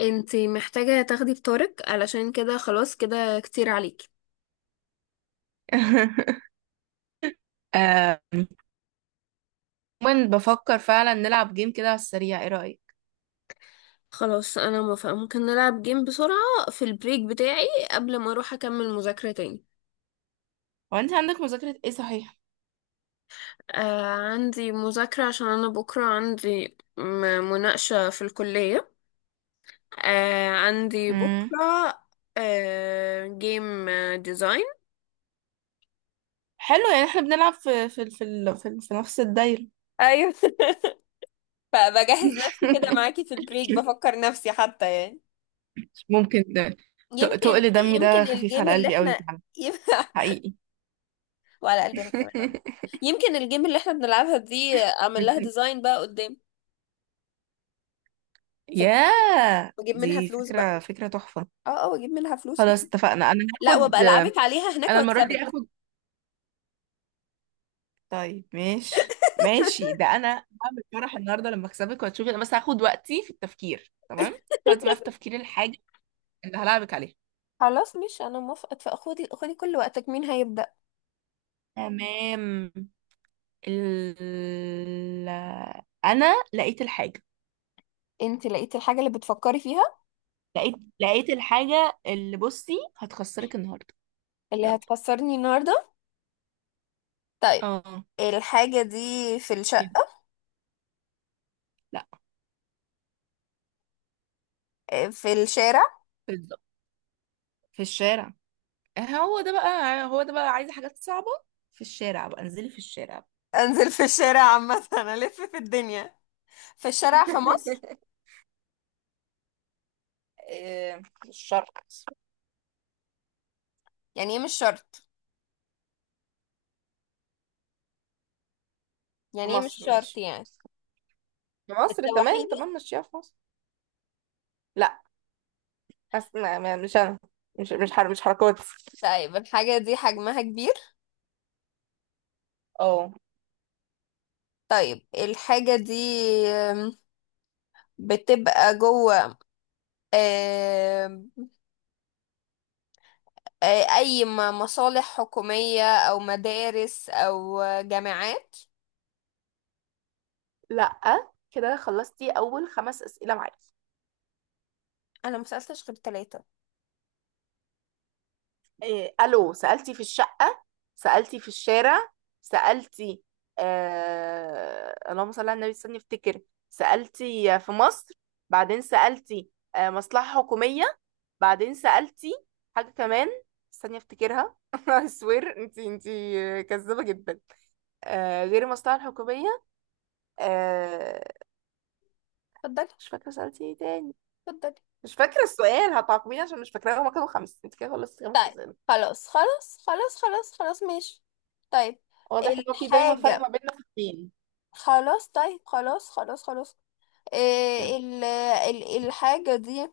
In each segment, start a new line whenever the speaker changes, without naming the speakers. انتي محتاجة تاخدي بطارق علشان كده، خلاص كده كتير عليكي.
آم، عموما بفكر فعلا نلعب جيم كده على السريع، ايه رأيك؟
خلاص انا موافقة، ممكن نلعب جيم بسرعة في البريك بتاعي قبل ما اروح اكمل مذاكرة تاني.
هو انت عندك مذاكرة ايه، صحيح؟
آه، عندي مذاكرة عشان انا بكرة عندي مناقشة في الكلية. آه عندي
امم.
بكرة. آه جيم، ديزاين.
حلو، يعني احنا بنلعب في نفس الدايرة.
ايوه فبجهز نفسي كده معاكي في البريك، بفكر نفسي حتى يعني.
ممكن ده.
يمكن.
تقل دمي ده
يمكن
خفيف
الجيم
على
اللي
قلبي قوي
احنا
فعلا. حقيقي.
وعلى قلبنا كمان يمكن الجيم اللي احنا بنلعبها دي اعمل لها
ميرسي.
ديزاين بقى قدام. فكتير.
ياه،
واجيب منها
دي
فلوس بقى.
فكرة فكرة تحفة.
اه اه، واجيب منها فلوس
خلاص
وكده.
اتفقنا، انا
لا، وابقى
هاخد.
العبك عليها هناك
انا المرة دي
واكسبك.
هاخد. طيب ماشي ماشي، ده انا هعمل فرح النهارده لما اكسبك وهتشوفي. انا بس هاخد وقتي في التفكير. تمام، هاخد وقتي بقى في تفكير الحاجه اللي هلعبك عليها.
خلاص، مش انا موافقه، فخدي كل وقتك. مين هيبدأ؟
تمام. ال... انا لقيت الحاجه.
انت لقيتي الحاجه اللي بتفكري فيها؟
لقيت لقيت الحاجه اللي بصي هتخسرك النهارده.
اللي
يلا.
هتخسرني النهارده؟ طيب،
اه،
الحاجه دي في
كده. لا،
في الشارع؟
بالظبط، في الشارع. آه، هو ده بقى هو ده بقى عايزه حاجات صعبه. في الشارع بقى، انزلي في الشارع.
انزل في الشارع عامه انا الف في الدنيا. في الشارع في مصر؟
إيه، في الشرق.
يعني ايه مش شرط؟
في
يعني ايه مش
مصر،
شرط
ماشي.
يعني؟
في مصر، تمام
بتسوحيني؟
تمام، ماشية في مصر. لا، بس مش انا. مش حر، مش حركات.
طيب الحاجة دي حجمها كبير؟
اه.
طيب الحاجة آم، بتبقى جوه؟ آم، أي مصالح حكومية أو مدارس أو جامعات؟
لا، كده خلصتي اول خمس اسئله معاكي.
أنا مسألتش غير تلاتة.
إيه الو، سالتي في الشقه، سالتي في الشارع، سالتي. اللهم صل على النبي، استني افتكر. سالتي في مصر، بعدين سالتي مصلحه حكوميه، بعدين سالتي حاجه كمان، استني افتكرها. I swear، انتي كذابه جدا. آه، غير المصلحه الحكوميه. آه.
اتفضلي.
مش فاكرة سألتي ايه تاني،
اتفضلي.
مش فاكرة السؤال. هتعاقبيني عشان مش فاكرة؟ هما كانوا خمس، انت كده خلصتي خمس
طيب
أسئلة.
خلاص خلاص ماشي. طيب
واضح ان هو في دايما فرق
الحاجة،
ما بيننا في الدين.
خلاص طيب خلاص خلاص. الحاجة دي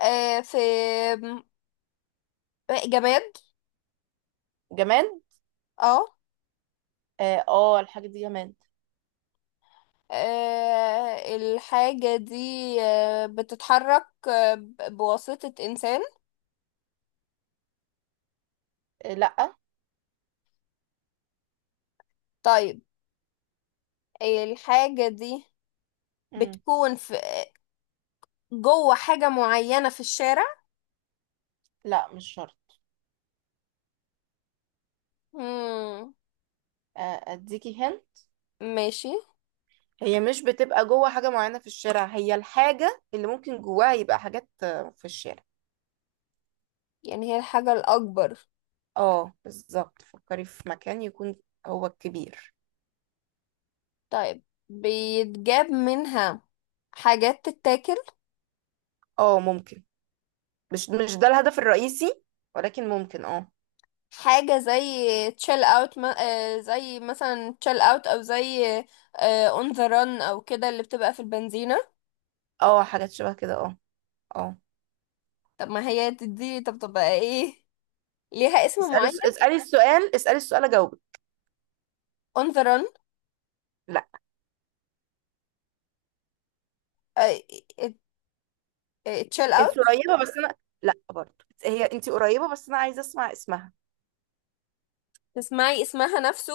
في جماد؟
جماد،
اه.
اه. آه، الحاجة دي جماد.
الحاجة دي بتتحرك بواسطة إنسان؟
آه، لا.
طيب الحاجة دي
مم.
بتكون في جوه حاجة معينة في الشارع؟
لا، مش شرط.
مم.
آه، اديكي هن.
ماشي.
هي مش بتبقى جوه حاجة معينة في الشارع، هي الحاجة اللي ممكن جواها يبقى حاجات في الشارع.
يعني هي الحاجة الأكبر؟
اه بالظبط، فكري في مكان يكون هو الكبير.
طيب بيتجاب منها حاجات تتاكل؟
اه، ممكن. مش ده الهدف الرئيسي، ولكن ممكن اه.
حاجة زي تشيل اوت ما... زي مثلا تشيل اوت او زي اون ذا رن او كده، اللي بتبقى في البنزينة.
اه، حاجات شبه كده، اه. اه.
طب ما هي دي، طب تبقى ايه؟ ليها اسم معين؟
اسألي السؤال، اسألي السؤال، اجاوبك.
on the run؟
لا،
آه، it- chill
انت
out؟
قريبة بس انا. لا برضه هي، انت قريبة بس انا عايزة اسمع اسمها.
تسمعي اسمها نفسه؟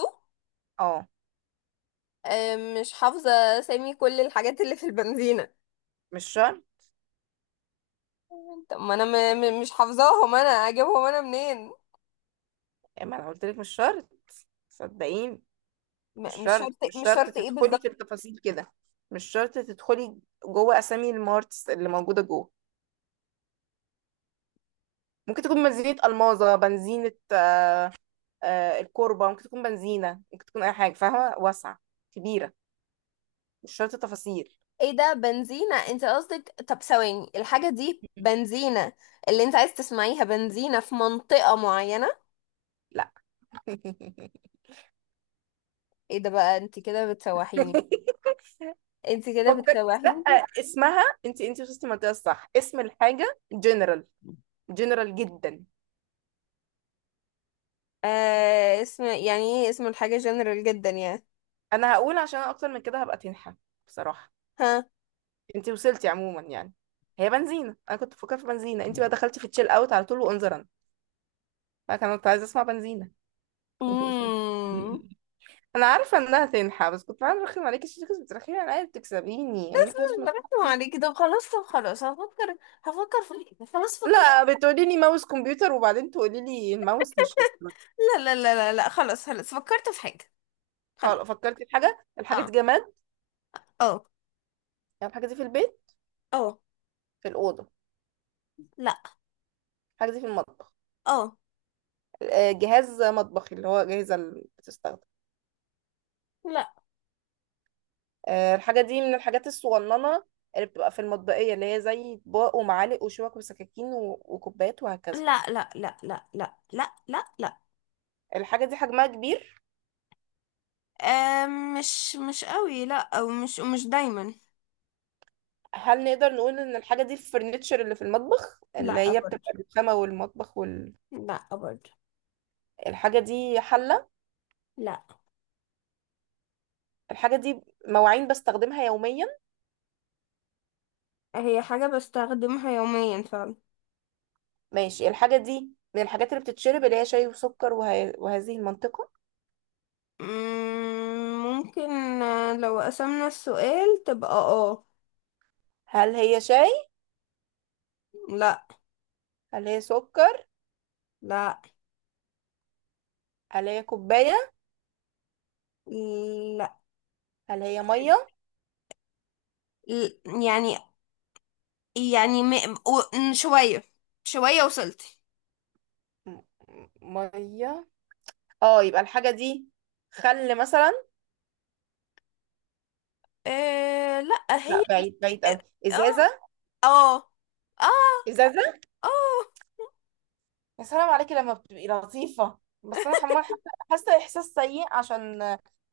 اه.
آه، مش حافظة سامي كل الحاجات اللي في البنزينة.
مش شرط،
طب ما انا م م مش حافظاهم، انا اجيبهم انا منين؟
يعني ما انا قلت لك مش شرط، صدقيني. مش
مش
شرط،
شرط
مش
مش
شرط
شرط ايه
تدخلي في
بالظبط؟
التفاصيل كده. مش شرط تدخلي جوه اسامي المارتس اللي موجودة جوه. ممكن تكون بنزينة الماظة، بنزينة الكوربة، ممكن تكون بنزينة، ممكن تكون اي حاجة، فاهمة، واسعة، كبيرة، مش شرط تفاصيل.
ايه ده، بنزينة انت قصدك؟ طب ثواني، الحاجة دي بنزينة اللي انت عايز تسمعيها؟ بنزينة في منطقة معينة؟
لا.
ايه ده بقى، انت كده بتسوحيني. انت كده
فكر. لا،
بتسوحيني.
اسمها. انت وصلتي المنطقه الصح، اسم الحاجه جنرال، جنرال جدا.
آه، اسم يعني ايه اسم الحاجة جنرال جدا يعني؟
انا هقول، عشان أنا اكتر من كده هبقى تنحى بصراحه.
ها؟
انت وصلتي عموما يعني، هي بنزينه، انا كنت بفكر في بنزينه، انت بقى دخلتي في تشيل اوت على طول وانظرا. انا كنت عايزه اسمع بنزينه.
امم.
انا عارفه انها تنحى، بس كنت عايزه ارخم عليكي عشان كنت بترخمي عليا، بتكسبيني
بس
انا حاجه
مش بركز
حاجة-
عليكي. طب خلاص، طب خلاص، هفكر. هفكر في حاجة. خلاص فكرت.
لا. بتقولي لي ماوس كمبيوتر وبعدين تقولي لي الماوس مش يفتح.
لا خلاص خلاص فكرت في حاجة.
خلاص
خلاص.
فكرتي في حاجه، الحاجه
اه.
دي جماد،
اه.
يعني الحاجه دي في البيت،
اه.
في الأوضة.
لا.
الحاجة دي في المطبخ.
اه.
جهاز مطبخي اللي هو جاهزة اللي بتستخدم.
لا
الحاجة دي من الحاجات الصغننة اللي بتبقى في المطبخية اللي هي زي أطباق ومعالق وشوك وسكاكين وكوبايات وهكذا.
لا لا، لا لا لا لا لا لا.
الحاجة دي حجمها كبير.
آه، مش قوي، لا. او مش دايما.
هل نقدر نقول إن الحاجة دي الفرنتشر اللي في المطبخ اللي
لا
هي
برضو.
بتبقى الرخامة والمطبخ
لا برضو.
الحاجة دي حلة.
لا.
الحاجة دي مواعين بستخدمها يوميا.
هي حاجة بستخدمها يوميا فعلا.
ماشي، الحاجة دي من الحاجات اللي بتتشرب، اللي هي شاي وسكر وهذه المنطقة.
مم، ممكن. آه، لو قسمنا السؤال تبقى اه.
هل هي شاي؟
لا.
هل هي سكر؟
لا.
هل هي كوباية؟
لا.
هل هي مية؟
ل- يعني، يعني م... شوية. شوية وصلت.
م- م- مية، اه. يبقى الحاجة دي، خل مثلا.
آه لا هي
لا، بعيد بعيد قوي.
اه
ازازة.
اه اه
ازازة.
اه.
يا سلام عليكي لما بتبقي لطيفة، بس انا حمار. حاسة احساس سيء عشان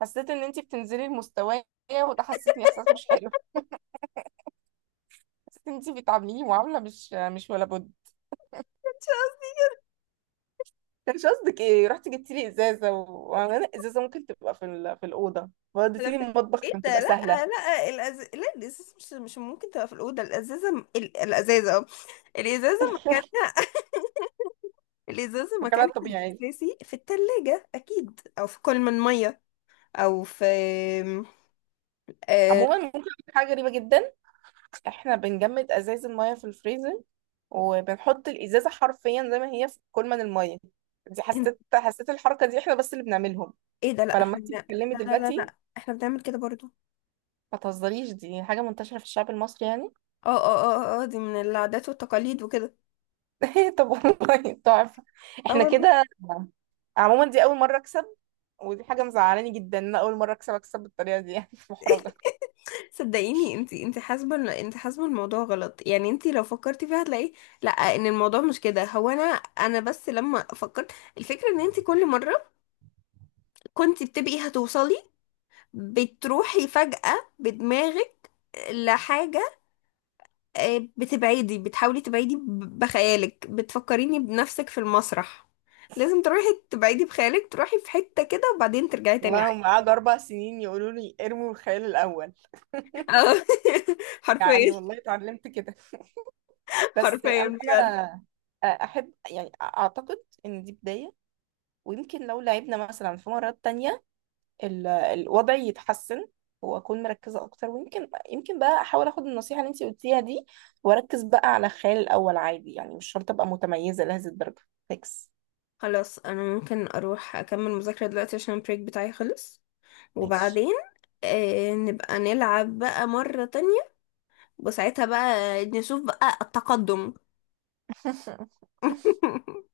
حسيت ان انتي بتنزلي المستوى. وده حسسني احساس مش حلو. حسيت ان انتي بتعامليني معاملة مش ولا بد. كانش قصدك ايه؟ رحتي جبتي لي ازازة وانا ازازة ممكن تبقى في الأوضة، وديتي
على
لي
فكرة،
المطبخ،
ايه
كانت
ده،
تبقى
لا.
سهلة.
لا لا، الازازه مش ممكن تبقى في الاوضه. الازازه الازازه اه. الازازه مكانها الازازه مكانها
فكانت طبيعي.
الاساسي في الثلاجه اكيد، او في كل من ميه، او في آه...
عموما ممكن أقول لك حاجة غريبة جدا، احنا بنجمد ازاز المية في الفريزر، وبنحط الازازة حرفيا زي ما هي في كولمن المية. دي حسيت الحركة دي احنا بس اللي بنعملهم.
ايه ده، لا
فلما
احنا
انت
لا
بتتكلمي
لا لا
دلوقتي.
لا احنا بنعمل كده برضو.
ما تهزريش، دي حاجة منتشرة في الشعب المصري يعني.
اه اه اه اه دي من العادات والتقاليد وكده.
طب والله تحفة،
اه
احنا
والله.
كده. عموما دي اول مرة اكسب، ودي حاجة مزعلاني جدا ان انا اول مرة اكسب بالطريقة دي يعني. محرجة.
صدقيني انتي، حاسبه انتي حاسبه الموضوع غلط، يعني انتي لو فكرتي فيها هتلاقي لا، ان الموضوع مش كده. هو انا بس لما فكرت، الفكره ان انتي كل مره كنتي بتبقي هتوصلي، بتروحي فجأة بدماغك لحاجة، آه، بتبعدي، بتحاولي تبعدي بخيالك، بتفكريني بنفسك في المسرح. لازم تروحي تبعدي بخيالك، تروحي في حتة كده وبعدين ترجعي تاني.
والله هم قعدوا 4 سنين يقولوا لي ارموا الخيال الاول،
اه
يعني
حرفيا.
والله اتعلمت كده. بس
حرفيا
انا
بجد.
انا احب، يعني اعتقد ان دي بداية، ويمكن لو لعبنا مثلا في مرات تانية الوضع يتحسن، واكون مركزة اكتر، ويمكن بقى احاول اخد النصيحة اللي انت قلتيها دي، واركز بقى على الخيال الاول عادي يعني، مش شرط ابقى متميزة لهذه الدرجة. فيكس.
خلاص انا ممكن اروح اكمل مذاكرة دلوقتي عشان البريك بتاعي خلص.
ماشي.
وبعدين آه نبقى نلعب بقى مرة تانية، وساعتها بقى نشوف بقى التقدم.